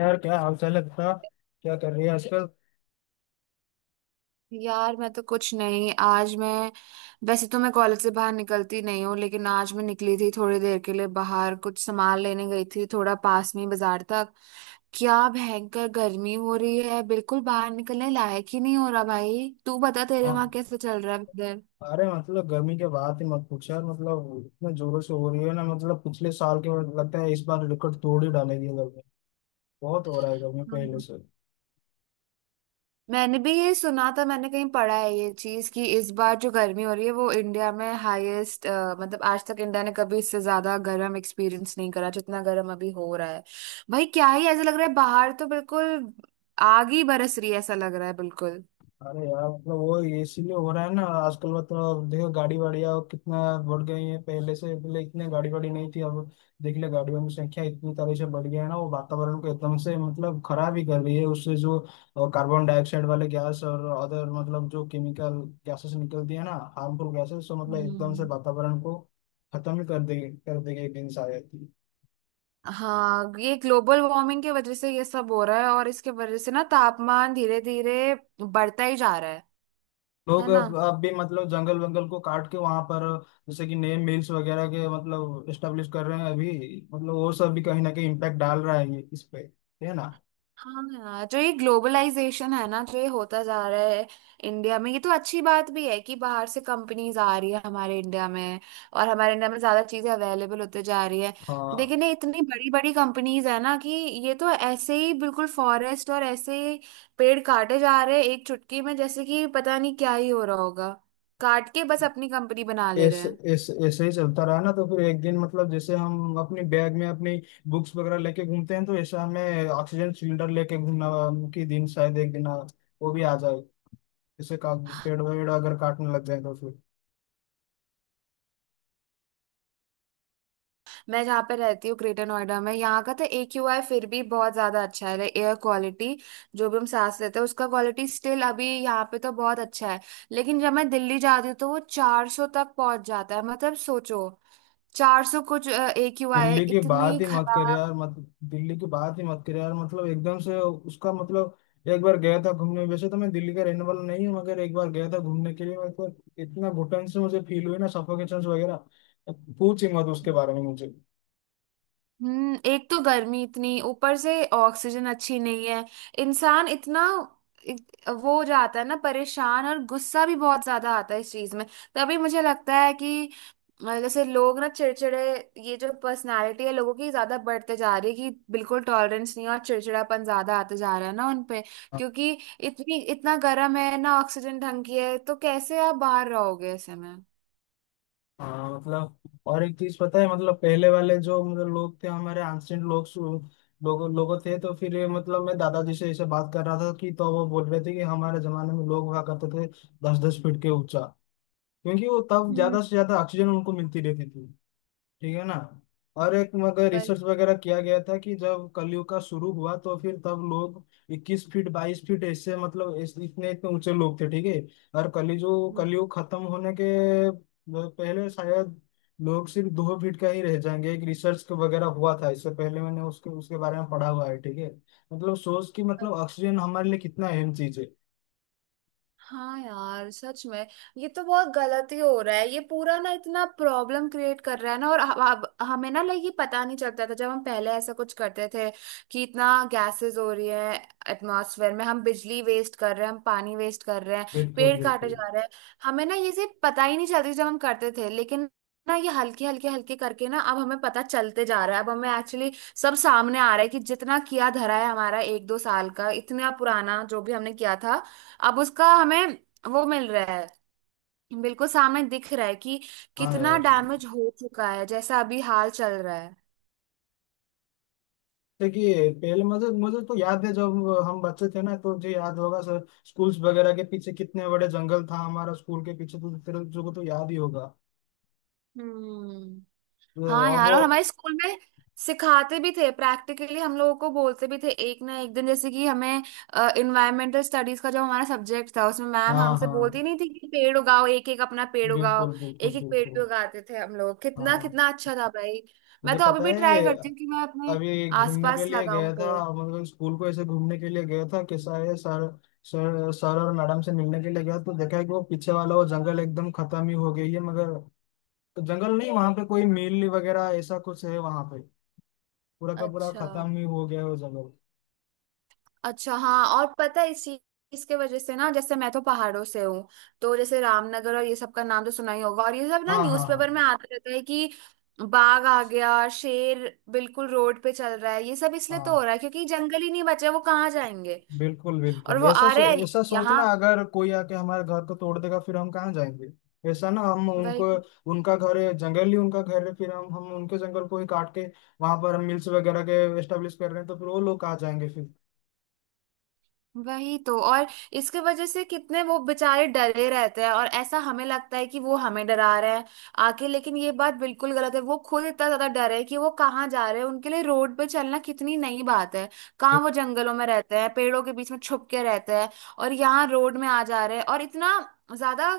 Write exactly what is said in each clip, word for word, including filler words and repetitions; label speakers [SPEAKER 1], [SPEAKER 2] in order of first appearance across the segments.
[SPEAKER 1] यार क्या हाल चाल है बता। क्या कर रही है आजकल।
[SPEAKER 2] यार, मैं तो कुछ नहीं, आज मैं वैसे तो मैं कॉलेज से बाहर निकलती नहीं हूँ, लेकिन आज मैं निकली थी थोड़ी देर के लिए बाहर, कुछ सामान लेने गई थी थोड़ा, पास में ही बाजार तक। क्या भयंकर गर्मी हो रही है, बिल्कुल बाहर निकलने लायक ही नहीं हो रहा। भाई, तू बता तेरे वहां
[SPEAKER 1] हाँ।
[SPEAKER 2] कैसे चल रहा है इधर।
[SPEAKER 1] अरे मतलब गर्मी के बाद ही मत पूछ यार। मतलब इतने जोरों से हो रही है ना। मतलब पिछले साल के बाद लगता है इस बार रिकॉर्ड तोड़ ही डालेगी गर्मी। बहुत हो रहा है गर्मी पहले से।
[SPEAKER 2] मैंने भी ये सुना था, मैंने कहीं पढ़ा है ये चीज कि इस बार जो गर्मी हो रही है वो इंडिया में हाईएस्ट। मतलब आज तक इंडिया ने कभी इससे ज्यादा गर्म एक्सपीरियंस नहीं करा जितना गर्म अभी हो रहा है। भाई, क्या ही ऐसा लग रहा है, बाहर तो बिल्कुल आग ही बरस रही है, ऐसा लग रहा है बिल्कुल।
[SPEAKER 1] अरे यार मतलब वो इसीलिए हो रहा है ना आजकल। मतलब देखो गाड़ी वाड़ियाँ कितना बढ़ गई है पहले से। पहले इतने गाड़ी वाड़ी नहीं थी अब। देख ले गाड़ियों की संख्या इतनी तरह से बढ़ गया है ना। वो वातावरण को एकदम से मतलब खराब ही कर रही है। उससे जो अ, कार्बन डाइऑक्साइड वाले गैस और अदर मतलब जो केमिकल गैसेस निकलती है ना। हार्मफुल गैसेस तो मतलब एकदम से
[SPEAKER 2] हम्म।
[SPEAKER 1] वातावरण को खत्म ही कर देगी कर देगी एक दिन शायद।
[SPEAKER 2] हाँ, ये ग्लोबल वार्मिंग की वजह से ये सब हो रहा है, और इसके वजह से ना तापमान धीरे धीरे बढ़ता ही जा रहा है। है
[SPEAKER 1] लोग
[SPEAKER 2] ना।
[SPEAKER 1] अब अब भी मतलब जंगल वंगल को काट के वहां पर जैसे कि नए मिल्स वगैरह के मतलब स्टेब्लिश कर रहे हैं अभी। मतलब वो सब भी कहीं ना कहीं इम्पैक्ट डाल रहा है ये इस पे। है ना।
[SPEAKER 2] हाँ यार, जो ये ग्लोबलाइजेशन है ना जो ये होता जा रहा है इंडिया में, ये तो अच्छी बात भी है कि बाहर से कंपनीज आ रही है हमारे इंडिया में, और हमारे इंडिया में ज्यादा चीजें अवेलेबल होते जा रही है।
[SPEAKER 1] हाँ।
[SPEAKER 2] लेकिन ये इतनी बड़ी बड़ी कंपनीज है ना कि ये तो ऐसे ही बिल्कुल फॉरेस्ट और ऐसे ही पेड़ काटे जा रहे हैं, एक चुटकी में, जैसे कि पता नहीं क्या ही हो रहा होगा, काट के बस अपनी कंपनी बना ले रहे
[SPEAKER 1] ऐस,
[SPEAKER 2] हैं।
[SPEAKER 1] ऐस, ऐसे ही चलता रहा ना तो फिर एक दिन मतलब जैसे हम अपनी बैग में अपनी बुक्स वगैरह लेके घूमते हैं तो ऐसा हमें ऑक्सीजन सिलेंडर लेके घूमना कि दिन शायद एक दिन आ- वो भी आ जाए। जैसे का पेड़ वेड़ अगर काटने लग जाए तो फिर।
[SPEAKER 2] मैं जहाँ पे रहती हूँ ग्रेटर नोएडा में, यहाँ का तो ए क्यू आई फिर भी बहुत ज्यादा अच्छा है। एयर क्वालिटी जो भी हम सांस लेते हैं उसका क्वालिटी स्टिल अभी यहाँ पे तो बहुत अच्छा है। लेकिन जब मैं दिल्ली जाती हूँ तो वो चार सौ तक पहुंच जाता है, मतलब सोचो, चार सौ कुछ ए क्यू आई है,
[SPEAKER 1] दिल्ली की
[SPEAKER 2] इतनी
[SPEAKER 1] बात ही मत कर
[SPEAKER 2] खराब।
[SPEAKER 1] यार मत दिल्ली की बात ही मत कर यार। मतलब एकदम से उसका मतलब एक बार गया था घूमने। वैसे तो मैं दिल्ली का रहने वाला नहीं हूँ मगर एक बार गया था घूमने के लिए। मतलब इतना घुटन से मुझे फील हुई ना सफोकेशन वगैरह तो पूछ ही मत उसके बारे में मुझे।
[SPEAKER 2] हम्म, एक तो गर्मी इतनी, ऊपर से ऑक्सीजन अच्छी नहीं है, इंसान इतना इत- वो हो जाता है ना परेशान, और गुस्सा भी बहुत ज्यादा आता है इस चीज में। तभी मुझे लगता है कि अ, जैसे लोग ना चिड़चिड़े, ये जो पर्सनालिटी है लोगों की ज्यादा बढ़ते जा रही है कि बिल्कुल टॉलरेंस नहीं है, और चिड़चिड़ापन ज्यादा आते जा रहा है ना उनपे, क्योंकि इतनी इतना गर्म है ना, ऑक्सीजन ढंग की है तो कैसे आप बाहर रहोगे ऐसे में।
[SPEAKER 1] हाँ मतलब। और एक चीज पता है मतलब पहले वाले जो मतलब लोग थे हमारे एंशियंट लोग। लोगों लोगों थे तो फिर ये मतलब मैं दादाजी से ऐसे बात कर रहा था कि तो वो बोल रहे थे कि हमारे जमाने में लोग हुआ करते थे दस दस फीट के ऊंचा। क्योंकि वो तब
[SPEAKER 2] हम्म।
[SPEAKER 1] ज्यादा से ज्यादा ऑक्सीजन उनको मिलती रहती थी। ठीक है ना। और एक मगर
[SPEAKER 2] वही।
[SPEAKER 1] रिसर्च वगैरह किया गया था कि जब कलयुग का शुरू हुआ तो फिर तब लोग 21 फीट 22 फीट ऐसे मतलब ऐसे- इतने इतने ऊंचे लोग थे। ठीक है। और कली जो
[SPEAKER 2] हम्म।
[SPEAKER 1] कलयुग खत्म होने के पहले शायद लोग सिर्फ दो फीट का ही रह जाएंगे। एक रिसर्च के वगैरह हुआ था इससे पहले मैंने उसके उसके बारे में पढ़ा हुआ है। ठीक है। मतलब सोच कि मतलब ऑक्सीजन हमारे लिए कितना अहम चीज है।
[SPEAKER 2] हाँ यार, सच में ये तो बहुत गलत ही हो रहा है, ये पूरा ना इतना प्रॉब्लम क्रिएट कर रहा है ना। और अब हमें ना, लाइक, ये पता नहीं चलता था जब हम पहले ऐसा कुछ करते थे कि इतना गैसेस हो रही है एटमॉस्फेयर में, हम बिजली वेस्ट कर रहे हैं, हम पानी वेस्ट कर रहे हैं,
[SPEAKER 1] बिल्कुल
[SPEAKER 2] पेड़ काटे
[SPEAKER 1] बिल्कुल।
[SPEAKER 2] जा रहे हैं। हमें ना ये चीज पता ही नहीं चलती थी जब हम करते थे, लेकिन ना ये हल्के हल्के हल्के करके ना अब हमें पता चलते जा रहा है, अब हमें एक्चुअली सब सामने आ रहा है कि जितना किया धरा है हमारा एक दो साल का इतना पुराना जो भी हमने किया था, अब उसका हमें वो मिल रहा है, बिल्कुल सामने दिख रहा है कि
[SPEAKER 1] हाँ
[SPEAKER 2] कितना
[SPEAKER 1] यार।
[SPEAKER 2] डैमेज हो चुका है जैसा अभी हाल चल रहा है।
[SPEAKER 1] देखिए पहले मुझे मुझे तो याद है जब हम बच्चे थे ना तो मुझे याद होगा सर स्कूल्स वगैरह के पीछे कितने बड़े जंगल था हमारा स्कूल के पीछे। तो तेरे को तो याद ही होगा।
[SPEAKER 2] हम्म।
[SPEAKER 1] तो
[SPEAKER 2] हाँ
[SPEAKER 1] अब
[SPEAKER 2] यार,
[SPEAKER 1] वो।
[SPEAKER 2] और हमारे स्कूल में सिखाते भी थे प्रैक्टिकली, हम लोगों को बोलते भी थे एक ना एक दिन, जैसे कि हमें इन्वायरमेंटल स्टडीज का जो हमारा सब्जेक्ट था उसमें मैम
[SPEAKER 1] हाँ
[SPEAKER 2] हमसे
[SPEAKER 1] हाँ
[SPEAKER 2] बोलती नहीं थी कि पेड़ उगाओ, एक एक अपना पेड़ उगाओ।
[SPEAKER 1] बिल्कुल
[SPEAKER 2] एक
[SPEAKER 1] बिल्कुल
[SPEAKER 2] एक पेड़
[SPEAKER 1] बिल्कुल।
[SPEAKER 2] भी उगाते थे हम लोग, कितना
[SPEAKER 1] हाँ।
[SPEAKER 2] कितना अच्छा था भाई। मैं
[SPEAKER 1] मुझे
[SPEAKER 2] तो अभी
[SPEAKER 1] पता
[SPEAKER 2] भी
[SPEAKER 1] है।
[SPEAKER 2] ट्राई करती हूँ कि मैं अपने
[SPEAKER 1] अभी घूमने के
[SPEAKER 2] आसपास
[SPEAKER 1] लिए
[SPEAKER 2] लगाऊं
[SPEAKER 1] गया था।
[SPEAKER 2] पेड़।
[SPEAKER 1] मतलब स्कूल को ऐसे घूमने के लिए गया था। कैसा है सर सर सर और मैडम से मिलने के लिए गया तो देखा है कि वो पीछे वाला वो जंगल एकदम खत्म ही हो गई है मगर। तो जंगल नहीं वहां पे कोई मिल वगैरह ऐसा कुछ है वहां पे। पूरा का पूरा
[SPEAKER 2] अच्छा,
[SPEAKER 1] खत्म ही हो गया है वो जंगल।
[SPEAKER 2] अच्छा। हाँ, और पता है इस चीज, इसके वजह से ना, जैसे मैं तो पहाड़ों से हूँ, तो जैसे रामनगर और ये सब का नाम तो सुना ही होगा, और ये सब ना
[SPEAKER 1] हाँ हाँ हाँ
[SPEAKER 2] न्यूज़पेपर में आता रहता है कि बाघ आ गया, शेर बिल्कुल रोड पे चल रहा है। ये सब इसलिए तो हो
[SPEAKER 1] हाँ।
[SPEAKER 2] रहा है क्योंकि जंगल ही नहीं बचे, वो कहाँ जाएंगे,
[SPEAKER 1] बिल्कुल
[SPEAKER 2] और
[SPEAKER 1] बिल्कुल।
[SPEAKER 2] वो
[SPEAKER 1] ऐसा
[SPEAKER 2] आ रहे
[SPEAKER 1] सो,
[SPEAKER 2] हैं
[SPEAKER 1] ऐसा सोचना
[SPEAKER 2] यहाँ।
[SPEAKER 1] अगर कोई आके हमारे घर को तोड़ देगा फिर हम कहाँ जाएंगे। ऐसा ना हम उनको।
[SPEAKER 2] वही।
[SPEAKER 1] उनका घर है जंगल ही उनका घर है फिर हम हम उनके जंगल को ही काट के वहां पर हम मिल्स वगैरह के एस्टेब्लिश कर रहे हैं तो फिर वो लोग कहाँ जाएंगे फिर।
[SPEAKER 2] वही तो, और इसके वजह से कितने वो बेचारे डरे रहते हैं, और ऐसा हमें लगता है कि वो हमें डरा रहे हैं आके, लेकिन ये बात बिल्कुल गलत है। वो खुद इतना ज्यादा डरे हैं कि वो कहाँ जा रहे हैं, उनके लिए रोड पे चलना कितनी नई बात है। कहाँ वो जंगलों में रहते हैं, पेड़ों के बीच में छुप के रहते हैं, और यहाँ रोड में आ जा रहे हैं। और इतना ज्यादा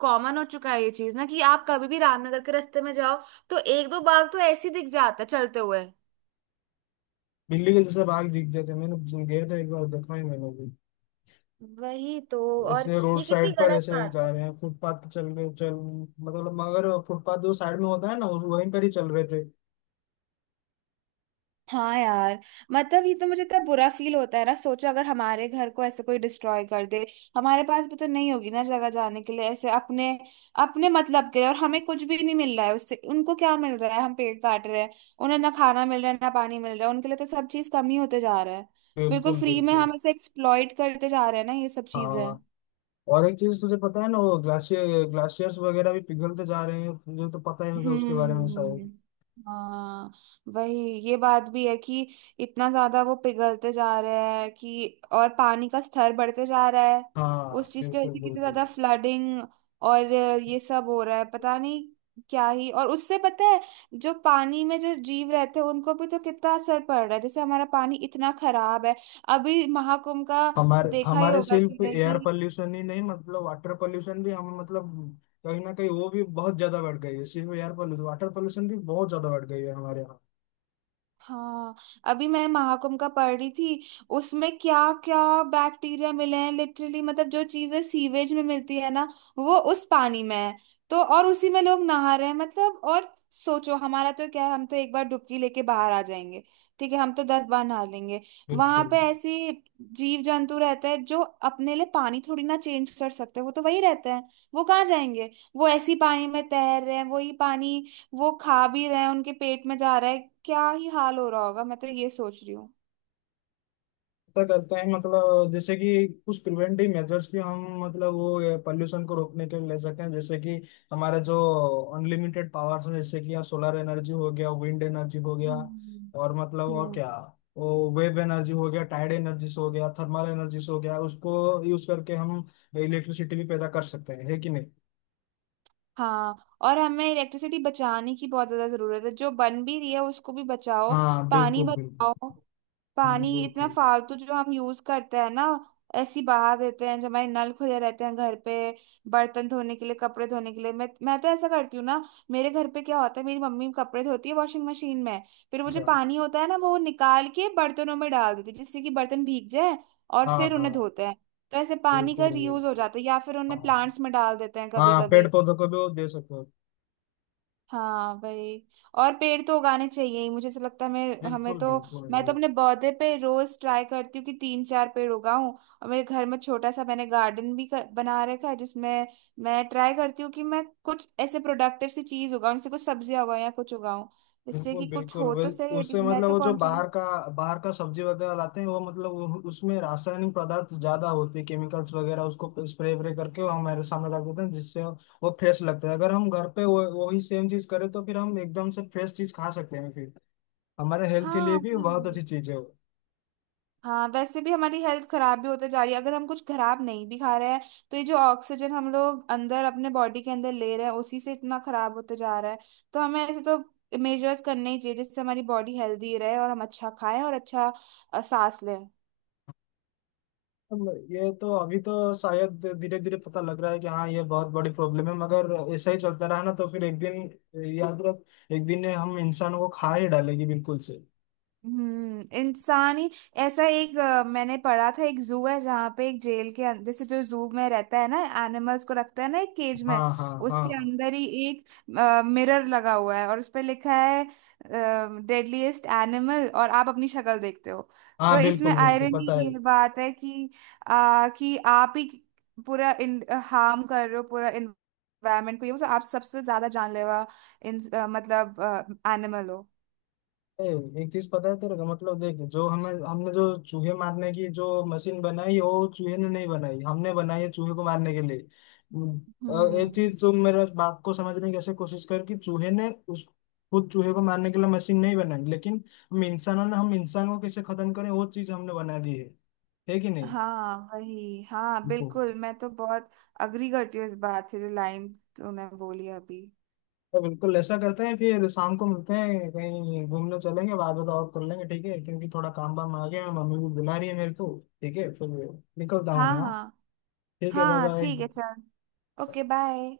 [SPEAKER 2] कॉमन हो चुका है ये चीज ना कि आप कभी भी रामनगर के रास्ते में जाओ तो एक दो बाघ तो ऐसे ही दिख जाता है चलते हुए।
[SPEAKER 1] बिल्ली के जैसे भाग दिख जाते हैं। मैंने गया था एक बार देखा है मैंने भी।
[SPEAKER 2] वही तो। और
[SPEAKER 1] ऐसे रोड
[SPEAKER 2] ये कितनी
[SPEAKER 1] साइड पर
[SPEAKER 2] गलत
[SPEAKER 1] ऐसे ही
[SPEAKER 2] बात
[SPEAKER 1] जा
[SPEAKER 2] है।
[SPEAKER 1] रहे हैं फुटपाथ पे चल रहे चल। मतलब मगर फुटपाथ जो साइड में होता है ना वो- वहीं पर ही चल रहे थे।
[SPEAKER 2] हाँ यार, मतलब ये तो मुझे इतना बुरा फील होता है ना, सोचो अगर हमारे घर को ऐसे कोई डिस्ट्रॉय कर दे, हमारे पास भी तो नहीं होगी ना जगह जाने के लिए ऐसे अपने अपने मतलब के लिए। और हमें कुछ भी नहीं मिल रहा है उससे, उनको क्या मिल रहा है, हम पेड़ काट रहे हैं, उन्हें ना खाना मिल रहा है ना पानी मिल रहा है, उनके लिए तो सब चीज कम ही होते जा रहा है। बिल्कुल
[SPEAKER 1] बिल्कुल
[SPEAKER 2] फ्री में
[SPEAKER 1] बिल्कुल।
[SPEAKER 2] हम ऐसे एक्सप्लॉइट करते जा रहे हैं ना ये सब चीजें।
[SPEAKER 1] हाँ और एक चीज तुझे पता है ना वो ग्लाशियर ग्लाशियर्स वगैरह भी पिघलते जा रहे हैं। तुझे तो पता ही होगा उसके बारे में
[SPEAKER 2] हम्म।
[SPEAKER 1] शायद।
[SPEAKER 2] हाँ वही, ये बात भी है कि इतना ज्यादा वो पिघलते जा रहे हैं कि और पानी का स्तर बढ़ते जा रहा है।
[SPEAKER 1] हाँ
[SPEAKER 2] उस चीज की वजह
[SPEAKER 1] बिल्कुल
[SPEAKER 2] से कितनी
[SPEAKER 1] बिल्कुल।
[SPEAKER 2] ज्यादा फ्लडिंग और ये सब हो रहा है, पता नहीं क्या ही। और उससे पता है, जो पानी में जो जीव रहते हैं उनको भी तो कितना असर पड़ रहा है। जैसे हमारा पानी इतना खराब है, अभी महाकुंभ का
[SPEAKER 1] हमारे
[SPEAKER 2] देखा ही
[SPEAKER 1] हमारे
[SPEAKER 2] होगा
[SPEAKER 1] सिर्फ
[SPEAKER 2] तूने
[SPEAKER 1] एयर
[SPEAKER 2] कि
[SPEAKER 1] पोल्यूशन ही नहीं मतलब वाटर पोल्यूशन भी हम मतलब कहीं ना कहीं वो भी बहुत ज्यादा बढ़ गई है। सिर्फ एयर पोल्यूशन वाटर पोल्यूशन भी बहुत ज्यादा बढ़ गई है हमारे यहाँ।
[SPEAKER 2] हाँ, अभी मैं महाकुंभ का पढ़ रही थी, उसमें क्या क्या बैक्टीरिया मिले हैं लिटरली। मतलब जो चीजें सीवेज में मिलती है ना, वो उस पानी में है, तो और उसी में लोग नहा रहे हैं। मतलब और सोचो, हमारा तो क्या है, हम तो एक बार डुबकी लेके बाहर आ जाएंगे, ठीक है हम तो दस बार नहा लेंगे, वहां
[SPEAKER 1] बिल्कुल।
[SPEAKER 2] पे ऐसे जीव जंतु रहते हैं जो अपने लिए पानी थोड़ी ना चेंज कर सकते, वो तो वही रहते हैं, वो कहाँ जाएंगे। वो ऐसी पानी में तैर रहे हैं, वही पानी वो खा भी रहे हैं, उनके पेट में जा रहा है, क्या ही हाल हो रहा होगा मैं तो ये सोच रही हूँ।
[SPEAKER 1] ऐसा करते हैं मतलब जैसे कि कुछ प्रिवेंटिव मेजर्स भी हम मतलब वो पॉल्यूशन को रोकने के लिए ले सकते हैं जैसे कि हमारा जो अनलिमिटेड पावर्स है जैसे कि सोलर एनर्जी हो गया विंड एनर्जी हो गया।
[SPEAKER 2] हम्म।
[SPEAKER 1] और मतलब और क्या।
[SPEAKER 2] हम्म।
[SPEAKER 1] वो वेव एनर्जी हो गया टाइड एनर्जी हो गया थर्मल एनर्जी हो गया उसको यूज करके हम इलेक्ट्रिसिटी भी पैदा कर सकते हैं है कि नहीं।
[SPEAKER 2] हाँ, और हमें इलेक्ट्रिसिटी बचाने की बहुत ज्यादा जरूरत है, जो बन भी रही है उसको भी बचाओ।
[SPEAKER 1] हाँ
[SPEAKER 2] पानी
[SPEAKER 1] बिल्कुल बिल्कुल।
[SPEAKER 2] बचाओ,
[SPEAKER 1] हम्म,
[SPEAKER 2] पानी इतना
[SPEAKER 1] बिल्कुल।
[SPEAKER 2] फालतू जो हम यूज करते हैं ना, ऐसी बहा देते हैं, जो हमारे नल खुले रहते हैं घर पे बर्तन धोने के लिए, कपड़े धोने के लिए। मैं मैं तो ऐसा करती हूँ ना, मेरे घर पे क्या होता है, मेरी मम्मी कपड़े धोती है वॉशिंग मशीन में, फिर वो जो
[SPEAKER 1] अच्छा।
[SPEAKER 2] पानी होता है ना वो निकाल के बर्तनों में डाल देती है जिससे कि बर्तन भीग जाए, और
[SPEAKER 1] हाँ
[SPEAKER 2] फिर उन्हें
[SPEAKER 1] हाँ।
[SPEAKER 2] धोते हैं। तो ऐसे पानी का
[SPEAKER 1] बिल्कुल
[SPEAKER 2] रीयूज हो
[SPEAKER 1] बिल्कुल।
[SPEAKER 2] जाता है, या फिर उन्हें
[SPEAKER 1] हाँ।
[SPEAKER 2] प्लांट्स में डाल देते हैं कभी
[SPEAKER 1] हाँ पेड़
[SPEAKER 2] कभी।
[SPEAKER 1] पौधों को भी वो दे सकते हो।
[SPEAKER 2] हाँ वही। और पेड़ तो उगाने चाहिए ही, मुझे ऐसा लगता है। मैं हमें
[SPEAKER 1] बिल्कुल
[SPEAKER 2] तो
[SPEAKER 1] बिल्कुल
[SPEAKER 2] मैं तो
[SPEAKER 1] भाई।
[SPEAKER 2] अपने पौधे पे रोज ट्राई करती हूँ कि तीन चार पेड़ उगाऊं, और मेरे घर में छोटा सा मैंने गार्डन भी कर, बना रखा है, जिसमें मैं ट्राई करती हूँ कि मैं कुछ ऐसे प्रोडक्टिव सी चीज उगाऊं, जैसे कुछ सब्जियां उगाऊं या कुछ उगाऊं, जिससे
[SPEAKER 1] बिल्कुल
[SPEAKER 2] कि कुछ
[SPEAKER 1] बिल्कुल
[SPEAKER 2] हो
[SPEAKER 1] वे-
[SPEAKER 2] तो सही है,
[SPEAKER 1] उससे
[SPEAKER 2] जिस मैं
[SPEAKER 1] मतलब
[SPEAKER 2] तो
[SPEAKER 1] वो जो बाहर
[SPEAKER 2] कॉन्ट्रीब्यूट।
[SPEAKER 1] का बाहर का सब्जी वगैरह लाते हैं वो मतलब उ- उसमें रासायनिक पदार्थ ज्यादा होते हैं। केमिकल्स वगैरह उसको स्प्रे व्रे करके वो हमारे सामने रख देते हैं जिससे वो फ्रेश लगता है। अगर हम घर पे वो वही सेम चीज करें तो फिर हम एकदम से फ्रेश चीज खा सकते हैं फिर। हमारे हेल्थ के
[SPEAKER 2] हाँ
[SPEAKER 1] लिए भी बहुत
[SPEAKER 2] वही।
[SPEAKER 1] अच्छी चीज है वो।
[SPEAKER 2] हाँ, वैसे भी हमारी हेल्थ खराब भी होते जा रही है, अगर हम कुछ खराब नहीं भी खा रहे हैं, तो ये जो ऑक्सीजन हम लोग अंदर अपने बॉडी के अंदर ले रहे हैं उसी से इतना खराब होते जा रहा है। तो हमें ऐसे तो मेजर्स करने ही चाहिए जिससे हमारी बॉडी हेल्दी रहे, और हम अच्छा खाएं और अच्छा अ, सांस लें।
[SPEAKER 1] मतलब ये तो अभी तो शायद धीरे धीरे पता लग रहा है कि हाँ ये बहुत बड़ी प्रॉब्लम है मगर ऐसा ही चलता रहा ना तो फिर एक दिन याद रख एक दिन हम इंसानों को खा ही डालेगी बिल्कुल से।
[SPEAKER 2] हम्म, इंसानी, ऐसा एक अ, मैंने पढ़ा था, एक जू है जहाँ पे एक जेल के अंदर, जैसे जो जू में रहता है ना, एनिमल्स को रखता है ना एक केज
[SPEAKER 1] हाँ
[SPEAKER 2] में,
[SPEAKER 1] हाँ हाँ
[SPEAKER 2] उसके
[SPEAKER 1] हाँ
[SPEAKER 2] अंदर ही एक मिरर लगा हुआ है, और उस पे लिखा है डेडलीस्ट एनिमल, और आप अपनी शक्ल देखते हो। तो
[SPEAKER 1] हाँ
[SPEAKER 2] इसमें
[SPEAKER 1] बिल्कुल बिल्कुल
[SPEAKER 2] आयरनी
[SPEAKER 1] पता है।
[SPEAKER 2] ये बात है कि आ, कि आप ही पूरा हार्म कर रहे हो पूरा इन्वायरमेंट को, ये वो आप सबसे ज्यादा जानलेवा इन अ, मतलब एनिमल हो।
[SPEAKER 1] ए, एक चीज पता है तेरे को मतलब देख जो हमें हमने जो चूहे मारने की जो मशीन बनाई वो चूहे ने नहीं बनाई हमने बनाई है चूहे को मारने के लिए। उम, और एक
[SPEAKER 2] हम्म।
[SPEAKER 1] चीज तुम मेरे बात को समझने की ऐसे कोशिश कर कि चूहे ने उस खुद चूहे को मारने के लिए मशीन नहीं बनाई लेकिन हम इंसानों ने हम इंसान को कैसे खत्म करें वो चीज हमने बना दी है। है कि नहीं।
[SPEAKER 2] हाँ वही, हाँ
[SPEAKER 1] बिल्कुल।
[SPEAKER 2] बिल्कुल, मैं तो बहुत अग्री करती हूँ इस बात से, जो लाइन तूने बोली अभी।
[SPEAKER 1] तो बिल्कुल ऐसा करते हैं फिर शाम को मिलते हैं कहीं घूमने चलेंगे बाद में तो और कर लेंगे। ठीक है क्योंकि थोड़ा काम वाम आ गया है मम्मी भी बुला रही है मेरे को। ठीक है फिर। निकलता हूँ
[SPEAKER 2] हाँ,
[SPEAKER 1] मैं हाँ?
[SPEAKER 2] हाँ,
[SPEAKER 1] ठीक है बाय
[SPEAKER 2] हाँ।
[SPEAKER 1] बाय।
[SPEAKER 2] ठीक है चल, ओके बाय।